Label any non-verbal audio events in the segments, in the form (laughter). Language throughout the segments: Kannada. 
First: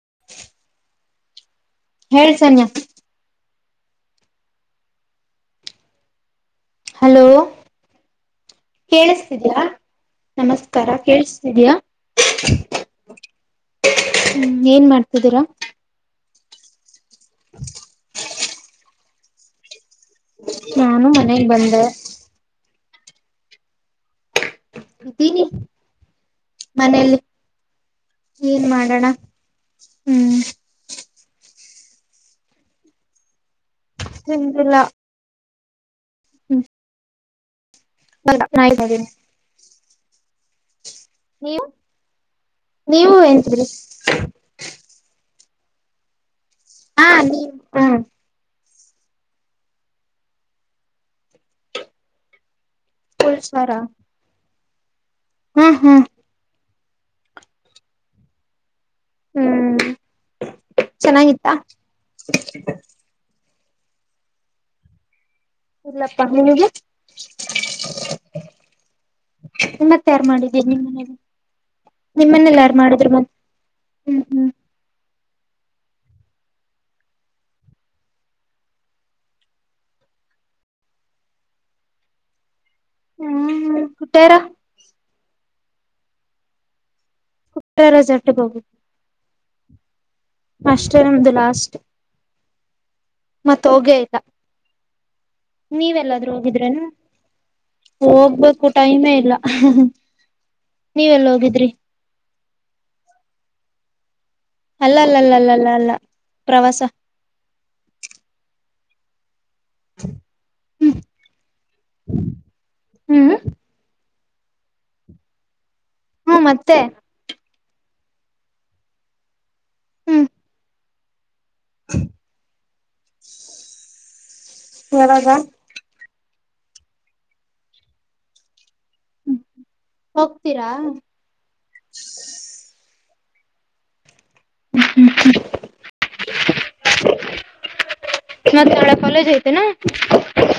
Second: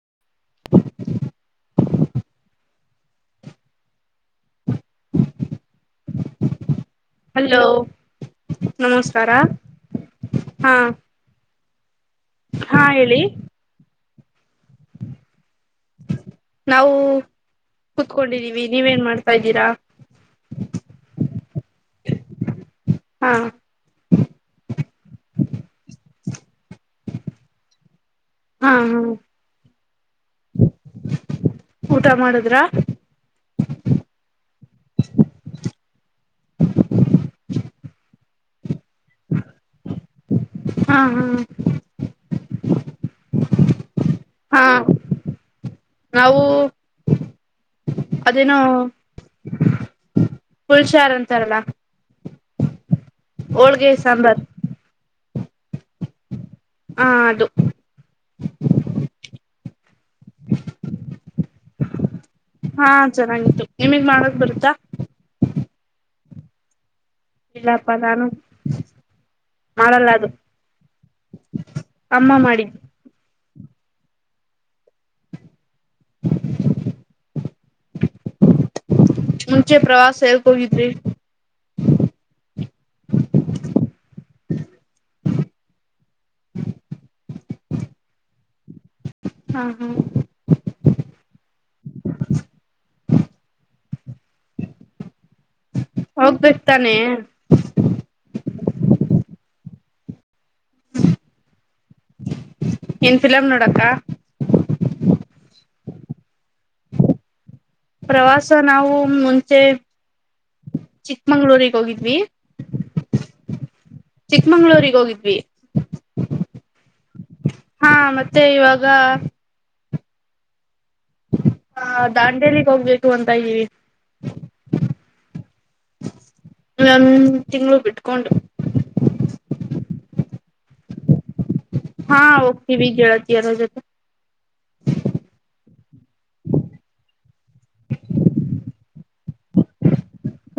(unintelligible) ಹರಿಸನ್ಯ ಹಲೋ ನಮಸ್ಕಾರ ಕೇಳಿಸತಿದ್ಯಾ ಹಾ ನಮಸ್ಕಾರ ಕೇಳಿಸತಿದ್ಯಾ ಹಾ ಹೇಳಿ ಹ್ಮ್ ಏನ್ ಮಾಡ್ತಿದ್ದೀರಾ ನಾವು ಕುತ್ಕೊಂಡಿದ್ದೀವಿ ನೀವೇನ್ ಮಾಡ್ತಾ ಇದ್ದೀರಾ? ಹ್ಮ ಹಾ ಇದ್ದೀನಿ ಮನೆಯಲ್ಲಿ ಏನ್ ಹಾ ಹಾ ಮಾಡೋಣ ಹ್ಮ್ ಊಟ ಮಾಡುದ್ರ ತಿಂದಿಲ್ಲ ನ ಹಾ ಹಾ ಹಾ ಅ ನಾವು ಹಾ ನೀ ಹ ಕುುಲ್ಷಾರ್ ಅಂತಾರಲ್ಲ ಹೋಳ್ಗೆ ಸಾಂಬಾರ್ ಹ್ಮ್ ಹ್ಮ್ ಹಾ ಅದು ಹ್ಮ್ ಚೆನ್ನಾಗಿತ್ತಾ ಹಾ ಚೆನ್ನಾಗಿತ್ತು ನಿಮಗ್ ಮಾಡದ ಬರ್ತ್ತಾ ಇಲ್ಲಪ್ಪಾ ನೀವು ಇಲ್ಲಪ್ಪ ತಾನು ನಿ ಮತ್ತೆ ಯಾರು ಮಾಡಿದ್ದೀ ನಿಮ್ಮ ಮನೇಲಿ ಅಮ್ಮ ನಿಮ್ಮನೇಲಿ ಯಾರು ಮಾಡಿದ್ದು ಮಾಡಿದ್ರು ಮತ್ತೆ ಹ್ಮ್ ಹ್ಮ್ ಮುಂಚೆ ಪ್ರವಾಸ ಹೇಳ್ಕೋಗಿದ್ರಿ ಹ್ಮ್ ಕುಟ್ಟಾರ ಕುಟ್ಟಾರ ಜಟ ಬ ಹಾ ಹಾ ಸ್ರಮ ದ ಲಾಸ್ಟ್ ಮತ್ತೋಗೆ ಇಗ ನೀವೆಲ್ಲಾದ್ರೂ ಹೋಗ್ಬೇಕ್ ಹೋಗಿದ್ರನು ತಾನೆ ಹೋಗ್ಬೇಕ ಟೈಮೇ ಇಲ್ಲ ನೀವೆಲ್ಲ ಹೋಗಿದ್ರಿ ಏನ್ ಫಿಲಮ್ ನೋಡಕ್ಕ ಅಲ್ಲ ಅಲ್ಲ ಅಲ್ಲ ಅಲ್ಲ ಅಲ್ಲ ಅಲ್ಲ ಪ್ರವಾಸ ನಾವುಂ ಮತ್ತೆ ಚಿಕ್ಕಮಂಗ್ಗಳೂರಿಗೆ ಹೋಗಿದ್ವಿ ಹ್ಮ್ ಚಿಕ್ಮಂಗ್ಗಳೂರ್ರಿಗೆ ಹೋಗಿದ್ವಿ ಹ್ಮ ಮತ್ತೆ ಹಾ ಮತ್ತೆ ಇವಾಗ ಹ್ಮ ಹ ದಾಂಡೇಲಿಗ್ ಹೋಗ್ಬೇಕು ಅಂತ ಇದೀವಿ ಯಾವಾಗ ಒಂದ ತಿಂಗಗಳು ಬಿಟ್ಕೊಂಡು ಹ್ಮ ಹೋಗ್ತೀರಾ ಹಾ ಹೋಗ್ತಿವಿ ಜಳತಿಯರ ಜೊತೆ ಹ್ಮ ಹ್ಮ ಮತ್ತೆ ಒಳ ಕಲೇಜ್ ಹಐತೆ ನ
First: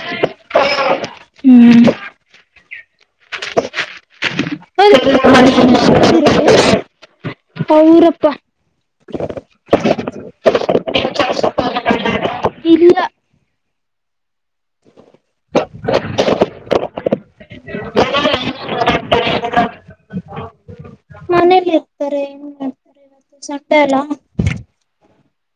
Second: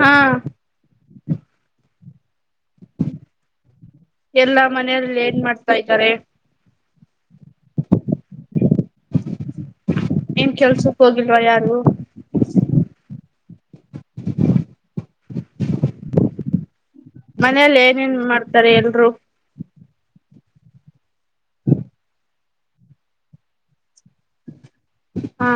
ಹಾ ಹ್ಮ್ ಎಲ್ಲಾ ಮನೆಯಲ್ಲಿ ಏನ್ ಮಾಡ್ತಾ ಇದ್ದಾರೆ ರಪ್ಪ ಏನ್ ಕೆಲ್ಸಕ್ ಹೋಗಿಲ್ವಾ ಯಾರು ಇಲ್ಲ ಮನೇೆಯಲ್ಲಿ ಏನೇನ್ ಮಾಡ್ತಾರೆ ಎಲ್ರು ಮನೇಲಿ ಇರ್ತಾರೆ ಏನ್ ಮಾಡ್ತಾರೆ ಇವತ್ತು ಸಟೆ ಅಲ್ಲ ಹಾ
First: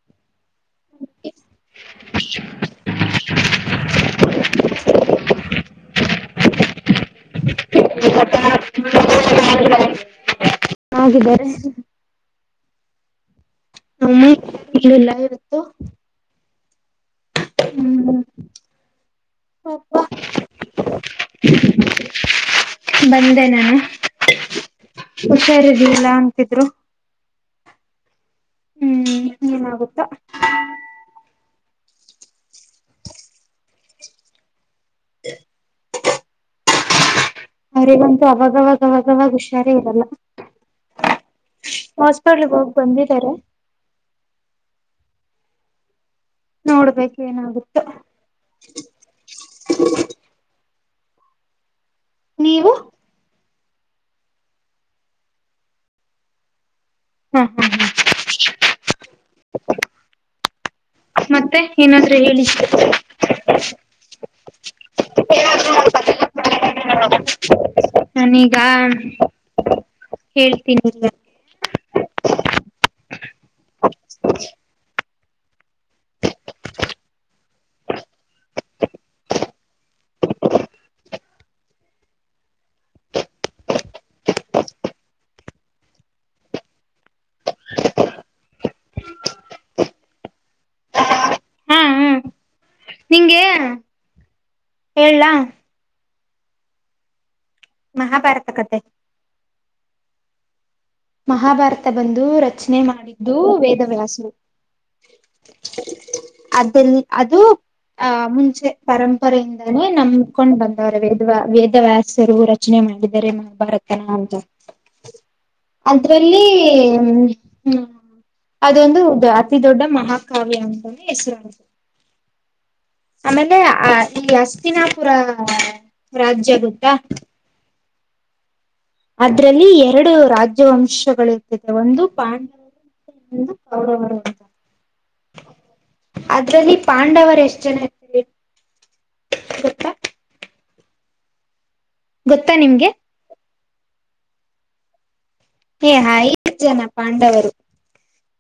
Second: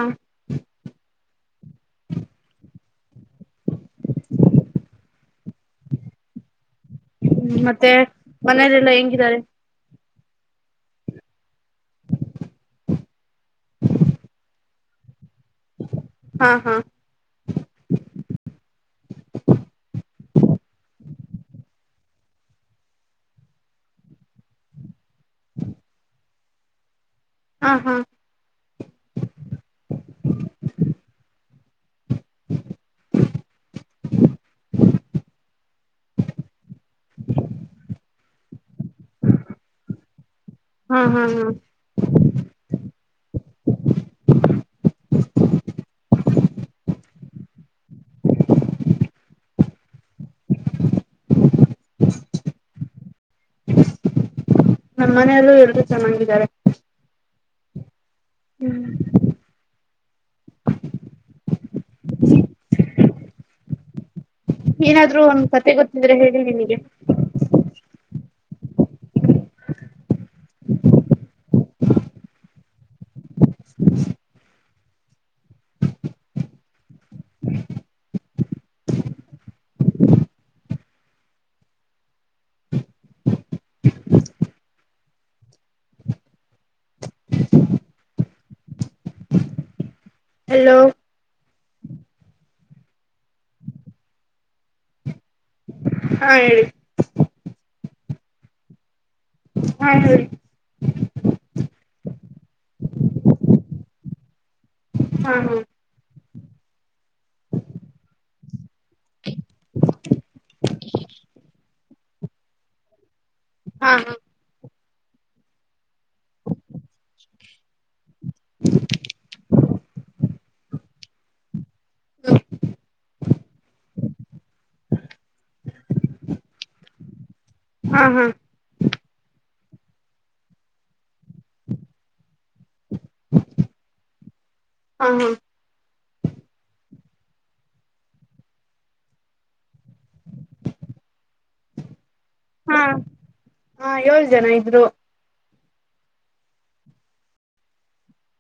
ಹ್ಮ್ ಮತ್ತೆ ಮನೆಯಲೆಲ್ಲ ಹೆಂಗಿದ್ದಾರೆ ಹಾಗಿದ್ದಾರೆ ನಮ್ಮ (unintelligible) ಇರುತ್ತ ಹಾ ಹಾ ಹ್ಮ್ (unintelligible) ಬಂದಿದನಾ ಹುಷಾರಿರ್ಲಿಲ್ಲ ಅಂತಿದ್ರು ಹಾ ಹಾ ಹ್ಮ್ ಏನಾಗುತೋ (unintelligible) (unintelligible) ಅವರಿಗಂತೂ ಅವಾಗವಾಗವಾಗವಾಗ ಹುಷಾರಿ ಇರಲ್ಲ ಹಾ ಹಾ ಹಾ ಹಾಸ್ಪಿಟ್ಲ್ಗೆ ಹೋಗಿ ಬಂದಿದ್ದಾರೆ ನೋಡ್ಬೇಕು ಏನಾಗುತ್ತೋ ನೀವು ನಮ್ಮ್ ಮನೆಯಲ್ಲೂ ಎಲ್ರು ಚೆನ್ನಾಗಿದ್ದಾರೆ ಹ ಹ ಹ್ಮ್ ಹ್ಮ್ ಮತ್ತೆ ಏನಾದ್ರೂ ಹೇಳಿ ಏನಾದ್ರೂ ಒಂದ ಕತೆ ಗೊತ್ತಿದ್ರೆ ಹೇಳಿ ನಿಮಗೆ ನಾನೀಗ ಹೇಳ್ತೀನಿ ಇರು (unintelligible) ಹಲೋ ಹಾ ಹಾ ಹೇಳ್ಲ ಹಾ ಹೇಳಿ ಮಹಾಭಾರತ ಕಥೆ ಹಾ ಹೇಳು ಮಹಾಭಾರತ ಬಂದು ರಚನೆ ಮಾಡಿದ್ದು ವೇದವ್ಯಾಸರು ಹಾ ಹಾ (unintelligible) ಅದು ಆ ಮುಂಚೆ ಪರಂಪರೆಯಿಂದಾನೇ ನಂಬಕೊಂಡು ಬಂದ ವೇದ ವೇದವ್ಯಾಸರು ರಚನೆ ಮಾಡಿದ್ದಾರೆ ಹಾ ಮಹಾಭಾರತನ ಹಾ ಅಂತ ಅದ್ರಲ್ಲಿ ಹ್ಮ ಅದೊಂದು ಅತಿ ದೊಡ್ಡ ಮಹಾಕಾವ್ಯ ಅಂತಾನೆ ಹೆಸರು ಹ್ಮ ಆಮೇಲೆ ಅ ಈ ಹಸ್ತಿನಾಪುರ ರಾಜ್ಯ ಗೋತ ಹಾ ಹಾ ಅದ್ರಲ್ಲಿ ಎರಡು ರಾಜ್ಯವಂಶ (unintelligible) ಒಂದು ಪಾಂಡವರು (unintelligible) ಒಂದು ಕೌರವರು ಅಂತ ಹಾ ಹಾ ಅದ್ರಲ್ಲಿ ಪಾಂಡವರ್ ಎಷ್ಟ್ ಜನ ಇರ್ತಾರೆ ಗೊತ್ತ ಗೊತ್ತಾ ಹಾ ನಿಮ್ಗೆ ಹಾ ಏಳು ಜನ ಇದ್ರು ಹೇ ಐದು ಜನ ಪಾಂಡವರು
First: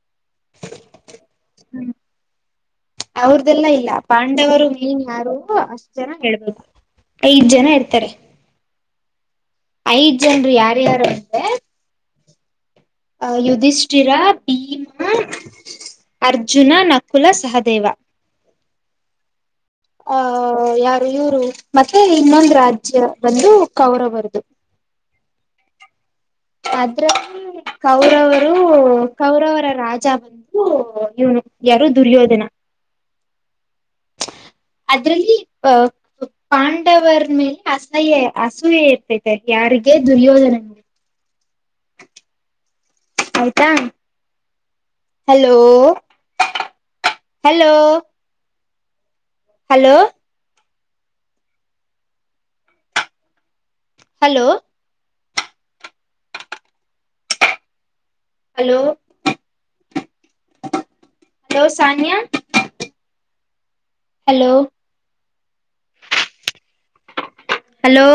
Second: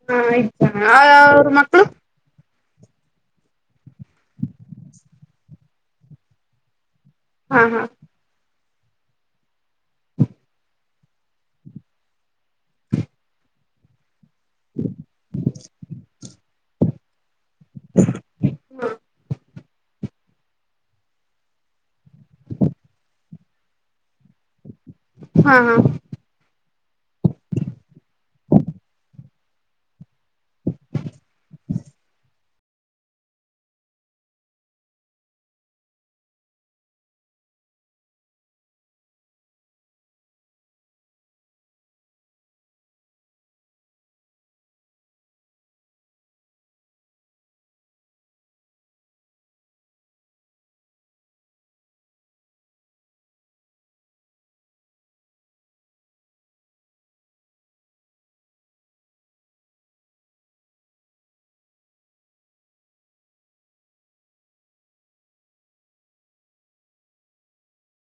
ಹಾ ಇತ ಅವ್ರ ಮಕ್ಳು ಅವ್ರದೆಲ್ಲ ಇಲ್ಲ ಪಾಂಡವರು ಮೈನ್ ಯಾರು ಅಷ್ಟ ಜನ ಹೇಳ್ಬೇಕು ಐದ್ ಹಾ ಜನ ಹಾ ಇರ್ತಾರೆ ಐದ್ ಜನ್ರು ಯಾರ್ಯಾರು ಅಂತೇ ಅ ಯುಧಿಷ್ಠಿರ ಭೀಮಾ ಅರ್ಜುನ ನಕುಲ ಸಹದೇವ ದೇವ ಹ ಯಾರು ಇವರು ಮತ್ತೆ ಇನ್ನೊಂದು ರಾಜ್ಯ ಬಂದು ಕೌರವರದು ಹಾ ಅದ್ರಲ್ಲಿ ಕೌರವರು ಕೌರವರ ರಾಜ ಬಂದು ಇವನು ಯಾರೋ ದುರ್ಯೋಧನ (unintelligible) ಅದ್ರಲ್ಲಿ ಅ ಪಾಂಡವರ ಮೇಲೆ ಅಸಹ್ಯ ಅಸೂರ್ಯ ಇರ್ತೈತೆ ಯ (unintelligible) ಯಾರಿಗೆ ದುರ್ಯೋಧನ (inaudible) ಆಯ್ತಾ hello hello hello hello hello hello Sania hello hello